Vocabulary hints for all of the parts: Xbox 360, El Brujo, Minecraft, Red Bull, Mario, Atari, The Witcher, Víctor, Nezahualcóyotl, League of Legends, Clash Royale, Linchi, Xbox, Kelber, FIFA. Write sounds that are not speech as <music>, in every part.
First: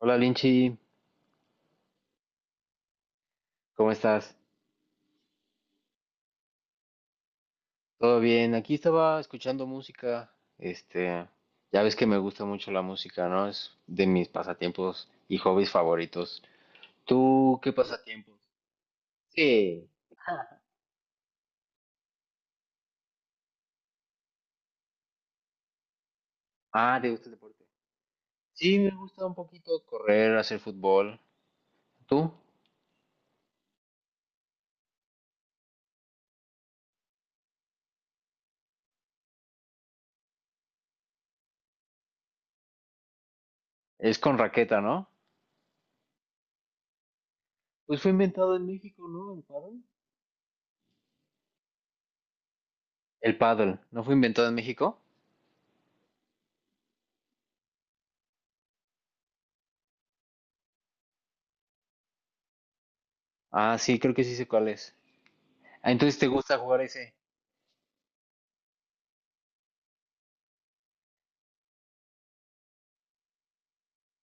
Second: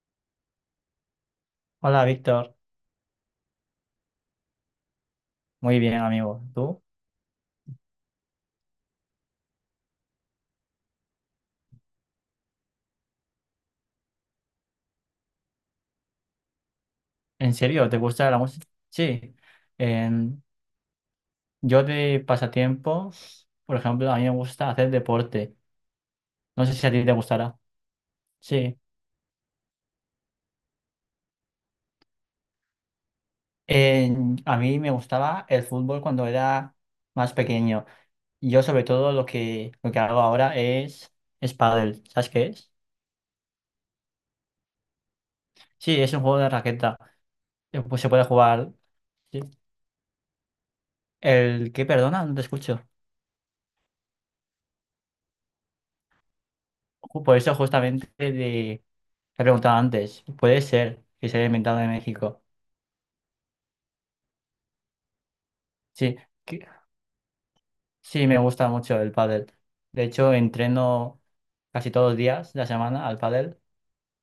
Hola Linchi, Hola, Víctor. ¿cómo estás? Muy bien, amigo. ¿Tú? ¿Todo bien? Aquí estaba escuchando música. Ya ves que me gusta mucho la música, ¿no? Es de mis pasatiempos y hobbies favoritos. ¿En ¿Tú qué serio? ¿Te gusta pasatiempos? la música? Sí. Sí. En- <laughs> yo de pasatiempos, por ejemplo, a mí me gusta hacer deporte. No sé si a Ah, ti ¿te te gusta el gustará. deporte? Sí. Sí, me gusta un poquito correr, hacer fútbol. ¿Tú? A mí me gustaba el fútbol cuando era más pequeño. Yo sobre todo lo que hago ahora es pádel. ¿Sabes qué es? Es con raqueta, ¿no? Sí, es un juego de raqueta. Pues Pues se fue puede inventado en jugar. México, ¿no? Sí. El pádel. ¿El qué? Perdona, no te escucho. El pádel, ¿no fue inventado en México? Por eso justamente de. Te he preguntado antes, puede ser que se haya inventado en México. Ah, sí, creo que sí sé cuál es. Ah, Sí, entonces te gusta que- jugar ese. sí, me gusta mucho el pádel. De hecho, entreno casi todos los días de la semana al pádel.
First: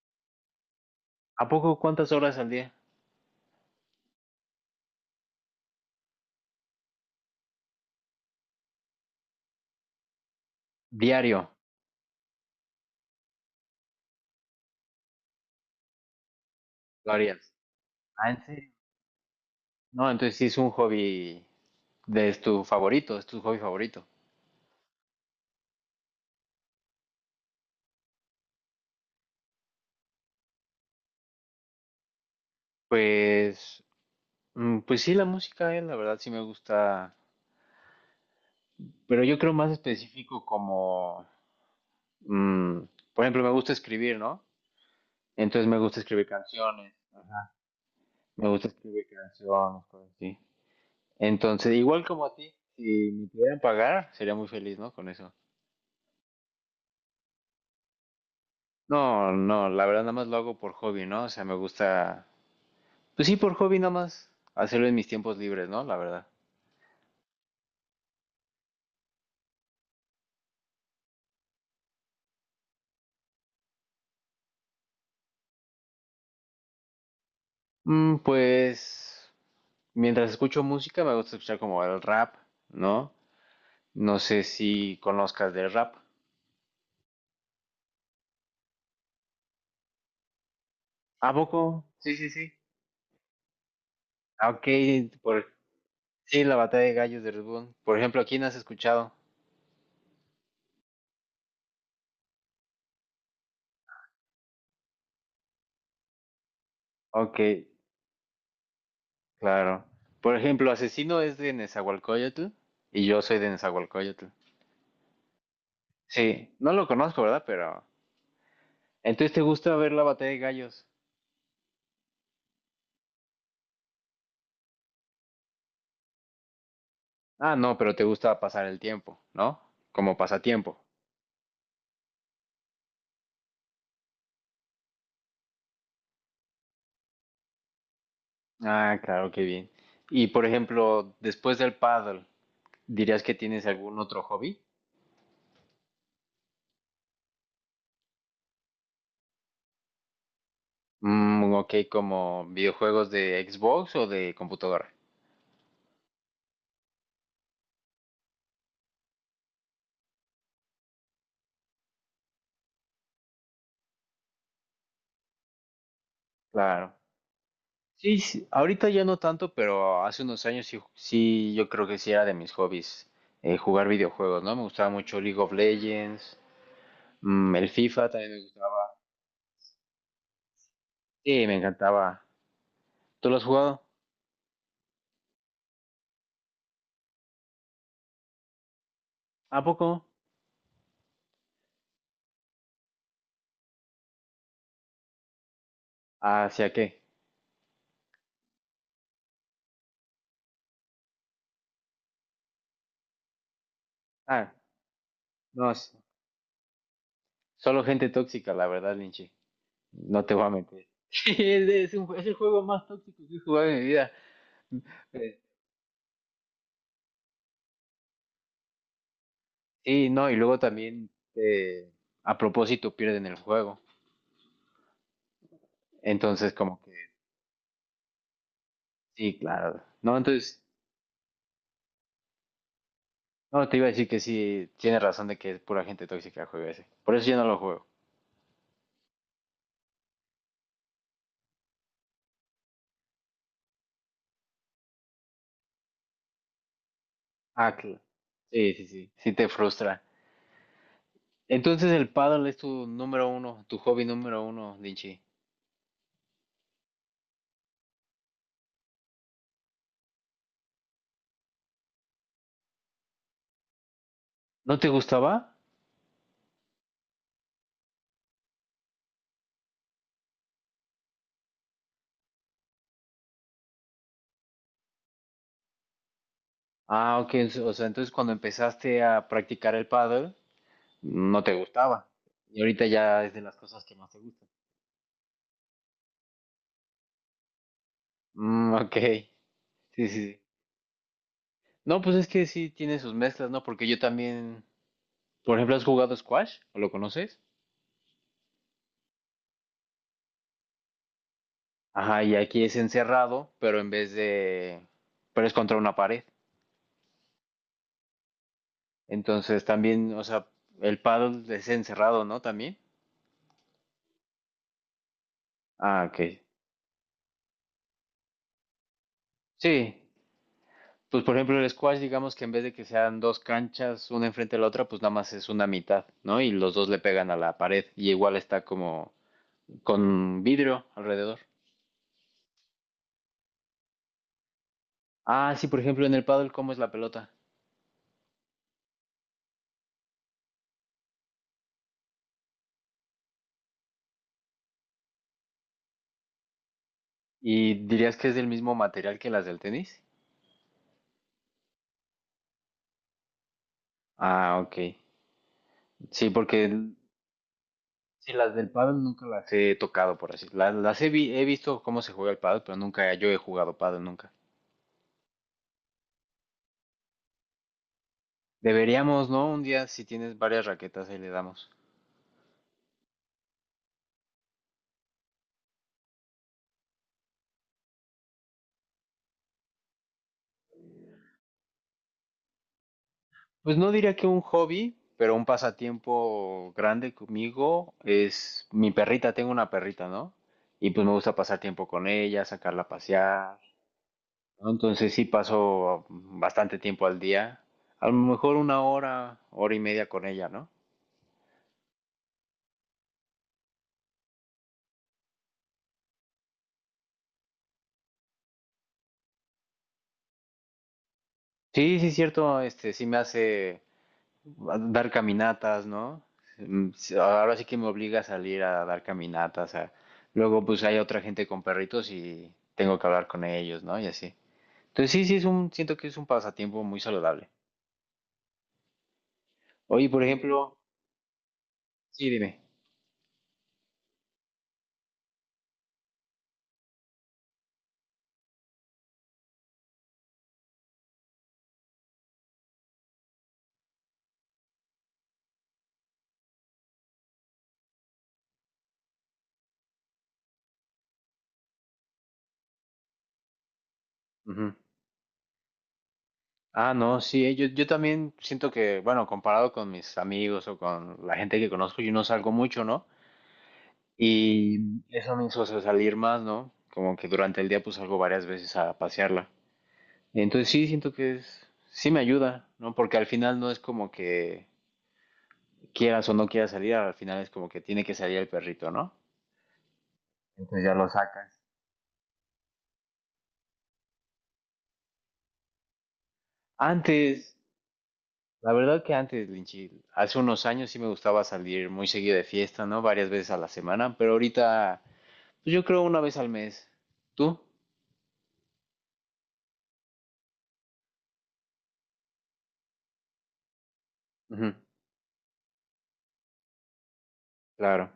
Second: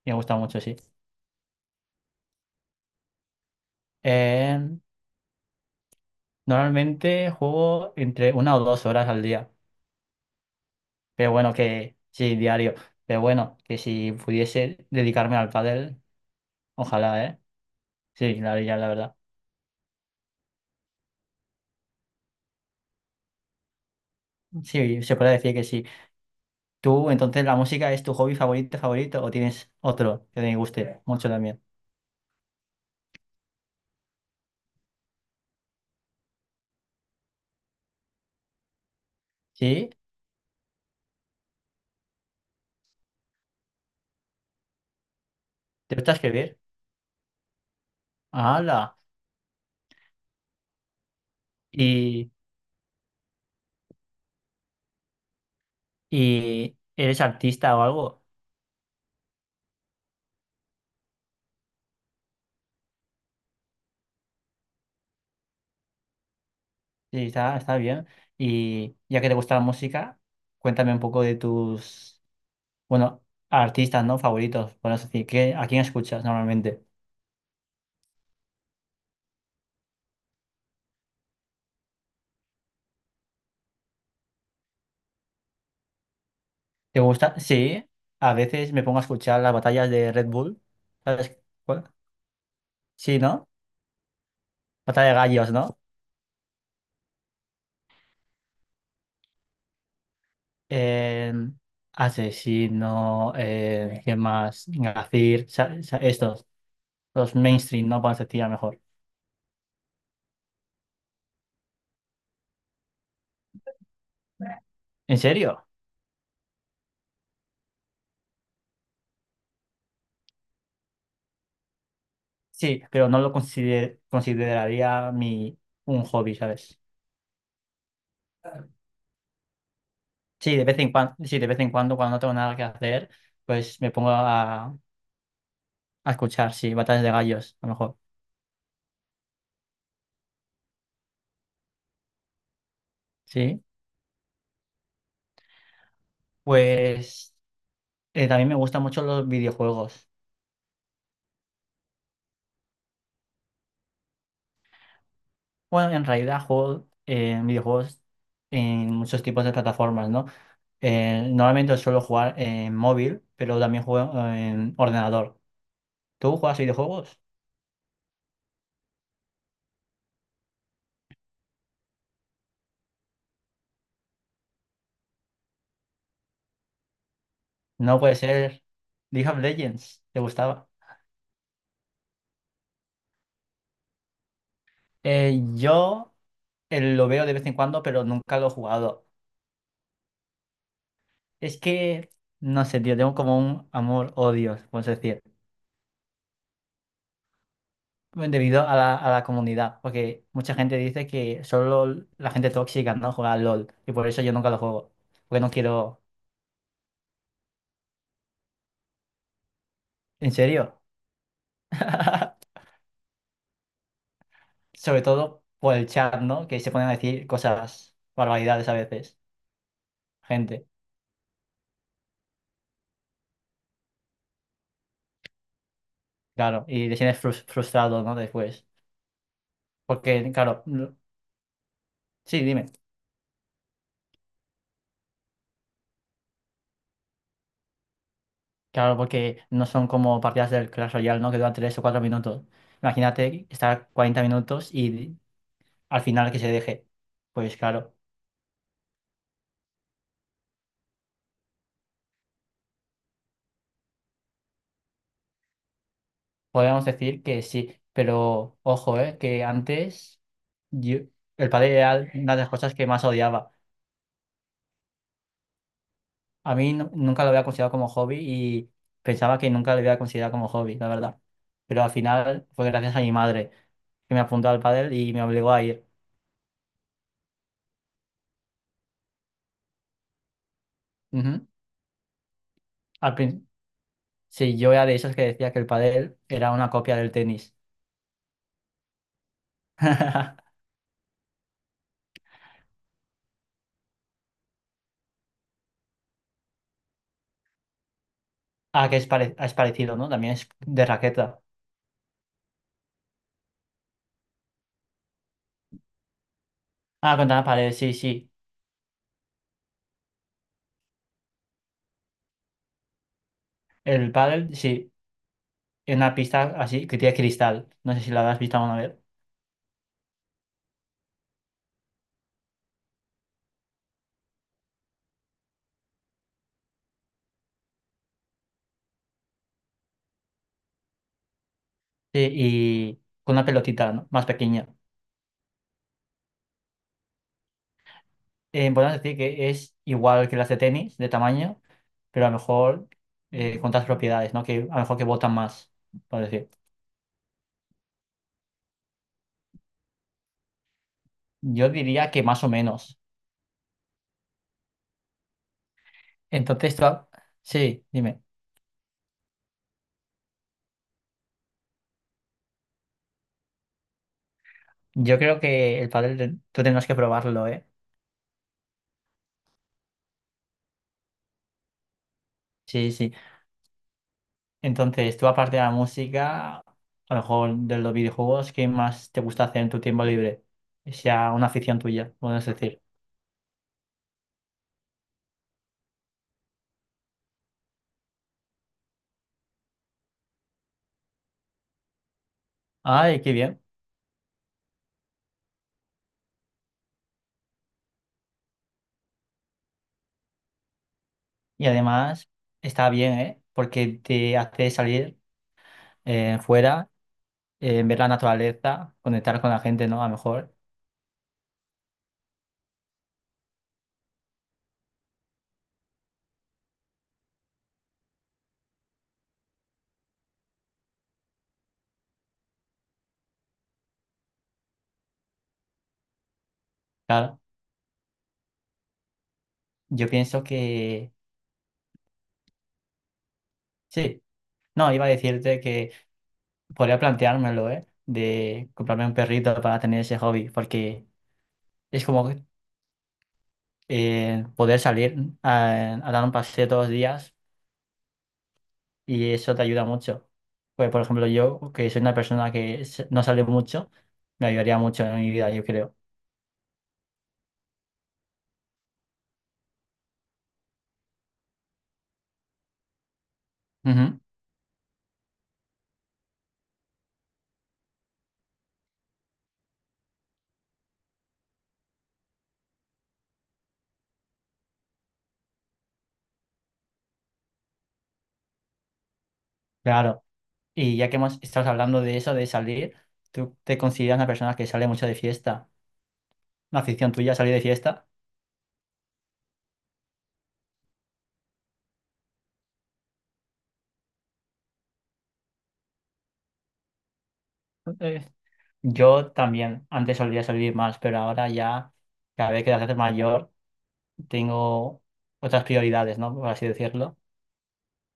Me gusta mucho, sí. ¿A poco cuántas horas al día? Eh, Normalmente juego entre 1 o 2 horas al día. Pero bueno, Diario. que sí, diario. Pero bueno, que si pudiese dedicarme al pádel, Lo ojalá, ¿eh? harías. Ah, Sí, ¿en serio? ya la verdad. No, entonces sí es un hobby de es tu favorito, es tu hobby favorito. Sí, se puede decir que sí. ¿Tú, entonces, la música es tu hobby favorito, favorito, o tienes otro que te guste mucho también? Pues, pues sí, la música, la verdad sí me gusta, pero yo creo más ¿Sí? específico como, mm, por ejemplo, me gusta escribir, ¿no? Entonces me ¿Te gusta gusta escribir escribir? canciones, ajá, me gusta ¡Hala! escribir canciones, cosas así. Entonces, igual como ¿Y, a ti, si me pudieran pagar, sería muy feliz, ¿no? Con eso. y eres artista o algo? No, no, la verdad nada más lo hago por hobby, ¿no? O sea, me gusta. Pues sí, por hobby nada más. Hacerlo en mis tiempos libres, ¿no? La verdad. Sí, está bien. Y ya que te gusta la música, cuéntame un poco de tus, bueno, artistas, ¿no? Favoritos, por así decir. ¿A quién escuchas normalmente? Mm, pues mientras escucho música me gusta escuchar como el rap, ¿no? No sé si conozcas del rap. ¿Te gusta? Sí. A veces me pongo a escuchar las batallas de Red Bull. ¿A ¿Sabes poco? cuál? Sí, sí, sí. Sí, ¿no? Ah, Ok, Batalla de por... gallos, ¿no? sí, la batalla de gallos de Red Bull. Por ejemplo, ¿a quién has escuchado? eh Asesino, ¿qué más? Gazir, estos, los Ok, mainstream, no parecería mejor. claro. Por ejemplo, Asesino es de Nezahualcóyotl y yo soy de Nezahualcóyotl. ¿En serio? Sí, no lo conozco, ¿verdad? Pero... Entonces, ¿te gusta ver la batalla de gallos? Sí, pero no lo consideraría un hobby, ¿sabes? Ah, no, pero te gusta pasar el tiempo, ¿no? Como Sí, de vez pasatiempo. en cuando, sí, de vez en cuando, cuando no tengo nada que hacer, pues me pongo a escuchar, sí, batallas de gallos, a lo mejor. Ah, claro, qué bien. Y por ejemplo, después del paddle, ¿dirías que Sí, tienes algún otro hobby? pues también me gustan mucho los videojuegos. Mm, ok, como videojuegos de Xbox o de computadora. Bueno, en realidad juego videojuegos en muchos tipos de plataformas, ¿no? Normalmente suelo jugar en móvil, pero también juego en ordenador. ¿Tú juegas Claro. videojuegos? Sí, sí, ahorita ya no tanto, pero hace unos años sí, sí, yo creo que sí era de mis hobbies jugar videojuegos, ¿no? Me gustaba mucho League of Legends, mm, el No FIFA puede también me ser. gustaba. League of Legends, ¿te gustaba? Sí, me encantaba. ¿Tú lo has jugado? Yo lo veo de vez en cuando, pero nunca lo he jugado. ¿A poco? Es que, no sé, tío, tengo como un amor-odio, puedes decir, ¿Hacia qué? debido a la comunidad, porque mucha gente dice que solo la gente tóxica no juega al LOL, y por eso yo nunca Ah. lo juego, porque no No, s- quiero. solo gente tóxica, la verdad, Linchi. No ¿En te voy a serio? mentir. <laughs> Sí, es un es el <laughs> juego más tóxico que he jugado en mi vida. Sobre Eh, todo por el chat, ¿no? Que se ponen a decir cosas, barbaridades a veces, sí, no, y luego gente, también a propósito pierden el juego. Entonces, claro, como y que te sientes frustrado, ¿no? Después, sí, claro. No, porque, entonces, claro, sí, dime, no, te iba a decir que sí, tienes razón de que es pura gente tóxica el juego ese. Por eso yo no lo juego. claro, porque no son como partidas del Clash Royale, ¿no? Que duran 3 o 4 minutos. Imagínate estar 40 minutos y al final que se deje. Pues Ah, claro, claro. Sí, sí, sí. Sí te frustra. Entonces el paddle es tu número uno, tu hobby número uno, Linchi. podríamos decir que sí, pero ojo, ¿eh? Que antes yo, el padre era una de las cosas que más odiaba. ¿No te gustaba? A mí nunca lo había considerado como hobby y pensaba que nunca lo había considerado como hobby, la verdad. Pero al final fue gracias a mi madre que me apuntó al pádel y me obligó a ir. Ah, ok. O sea, entonces cuando empezaste a practicar el pádel, no Ujú. te gustaba. Y ahorita Al ya es de prin- las cosas que más te gustan. sí, yo era de esos que decía que el pádel era una copia del tenis. Mm, ok. Sí, sí, sí. <laughs> No, pues es que sí tiene sus mezclas, ¿no? Porque yo también, por ejemplo, ¿has jugado squash? ¿O lo conoces? Ah, que es parecido, ¿no? También es de raqueta. Ajá, y aquí es encerrado, pero en vez de... pero es contra una pared. Ah, contra la pared, sí, sí. Entonces también, o sea, el paddle es encerrado, ¿no? También. El pádel, sí. En Ah, una ok. pista así, que tiene cristal. No sé si la habrás visto alguna vez. Sí, pues por ejemplo el squash, digamos que en vez de que sean dos canchas, una enfrente de la otra, pues nada más es una mitad, ¿no? Y los dos le pegan a la pared y igual está como con vidrio alrededor. Sí, y con una pelotita, ¿no? Más pequeña. Ah, sí, por ejemplo en el pádel ¿cómo es la pelota? Podemos decir que es igual que las de tenis, de tamaño, pero a lo mejor con otras propiedades, ¿no? Que a lo mejor que botan más, por decir. ¿Y dirías que es del mismo material que las del tenis? Yo diría que más o menos. Ah, ok. Sí, porque Entonces, el- sí, dime. sí, las del pádel nunca las he tocado, por así. He visto cómo se juega el pádel, pero nunca yo he jugado pádel nunca. Yo creo que el pádel tú tendrás que probarlo, ¿eh? Deberíamos, ¿no? Un día si tienes varias raquetas ahí le damos. Sí, sí. Entonces, tú aparte de la música, a lo mejor de los videojuegos, ¿qué más te gusta hacer en tu tiempo libre? Que sea una afición tuya, podemos decir. Pues no diría que un hobby, pero un pasatiempo grande conmigo es mi perrita, tengo una perrita, ¿no? Y pues me gusta pasar tiempo con ella, sacarla a Ay, qué pasear, bien. ¿no? Entonces sí paso bastante tiempo al día, a lo mejor una hora, hora y media con ella, ¿no? Y además, está bien, ¿eh? Porque te hace salir fuera ver la naturaleza, conectar con la gente, ¿no? A lo mejor, Sí, sí, es cierto, sí me hace dar caminatas, ¿no? Mm, sí, ahora sí que me obliga a salir a dar caminatas, a- luego pues hay otra gente con perritos y tengo que hablar con ellos, ¿no? Y así. Entonces sí, sí es un, siento que es un pasatiempo muy claro. saludable. Yo Oye, por pienso ejemplo, que sí, dime. sí. No, iba a decirte que podría planteármelo, ¿eh? De comprarme un perrito para tener ese hobby, porque es como poder salir a dar un paseo todos los días y eso te ayuda mucho. Pues, por ejemplo, yo, que soy una persona que no sale mucho, me Ujú. ayudaría mucho en mi vida, yo creo. Ah, no, sí, yo también siento que, bueno, comparado con mis amigos o con la gente que conozco, yo no salgo mucho, ¿no? Ujú, Y eso me hizo salir más, ¿no? Como que durante el día pues salgo varias veces a pasearla. Entonces sí, siento que es, sí me ayuda, ¿no? Porque al final no es como que quieras o no quieras salir, al final es como que tiene que salir el perrito, ¿no? claro. Entonces ya Y lo ya que hemos sacas. estado hablando de eso, de salir, ¿tú te consideras una persona que sale mucho de fiesta? Una afición tuya, Antes, salir de fiesta. la verdad que antes, Linchi, hace unos años sí me gustaba salir muy seguido de fiesta, ¿no? Varias veces a la semana, pero ahorita, pues yo creo una vez al mes. ¿Tú? Eh, yo también, antes solía salir más, pero ahora ya, cada vez que te haces mayor, Ujú, tengo otras prioridades, ¿no? Por así decirlo. claro.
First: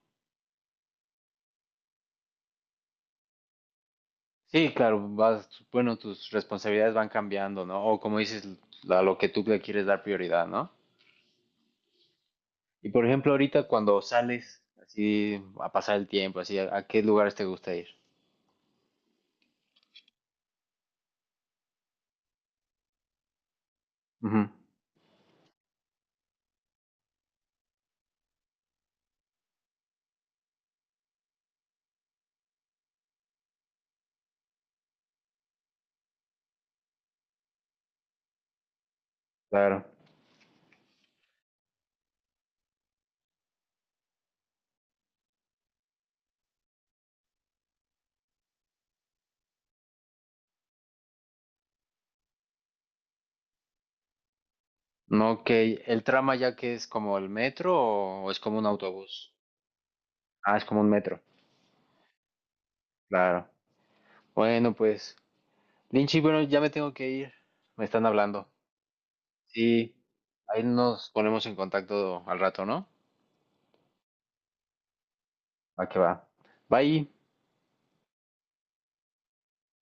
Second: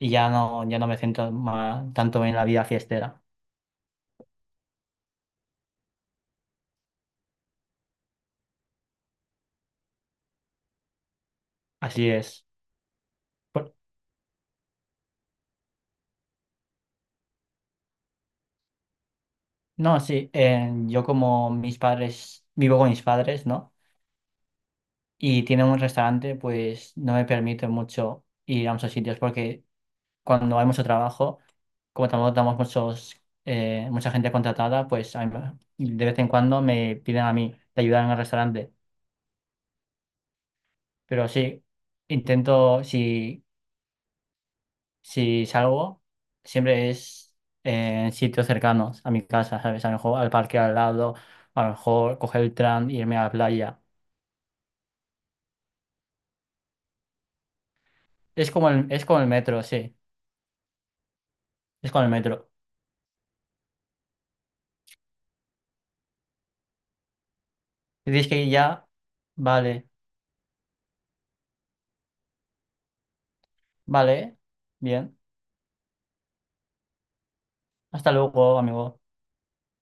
Y ya no, me centro tanto en la vida fiestera. Sí, claro, vas, bueno, tus responsabilidades van cambiando, ¿no? O como dices, a lo que tú le quieres dar prioridad, ¿no? Así es. Y por ejemplo, ahorita Por- cuando sales así a pasar el tiempo, así, ¿ a qué lugares te gusta ir? No, sí, yo como mis padres, vivo con mis padres, ¿no? Ujú, Y tienen un restaurante, pues no me permite mucho ir a muchos sitios porque cuando hay mucho trabajo, como tampoco damos muchos, mucha gente contratada, pues de vez en cuando me piden a mí de ayudar en el restaurante. claro. Pero sí, intento, si salgo, siempre es en sitios cercanos a mi casa, ¿sabes? A lo mejor al parque al lado, a lo mejor coger el tram e irme a la playa. No, ok. ¿El trama ya que es como el metro o es Es como un como el, es con el autobús? metro, sí, Ah, es como un metro. es con el metro. Claro. Bueno, pues, Linchi, bueno, ya me tengo que ir. Me están Dices hablando. que ya, vale, Sí, ahí nos ponemos en contacto al rato, ¿no? vale, bien. Va que va. Bye. Hasta luego, amigo.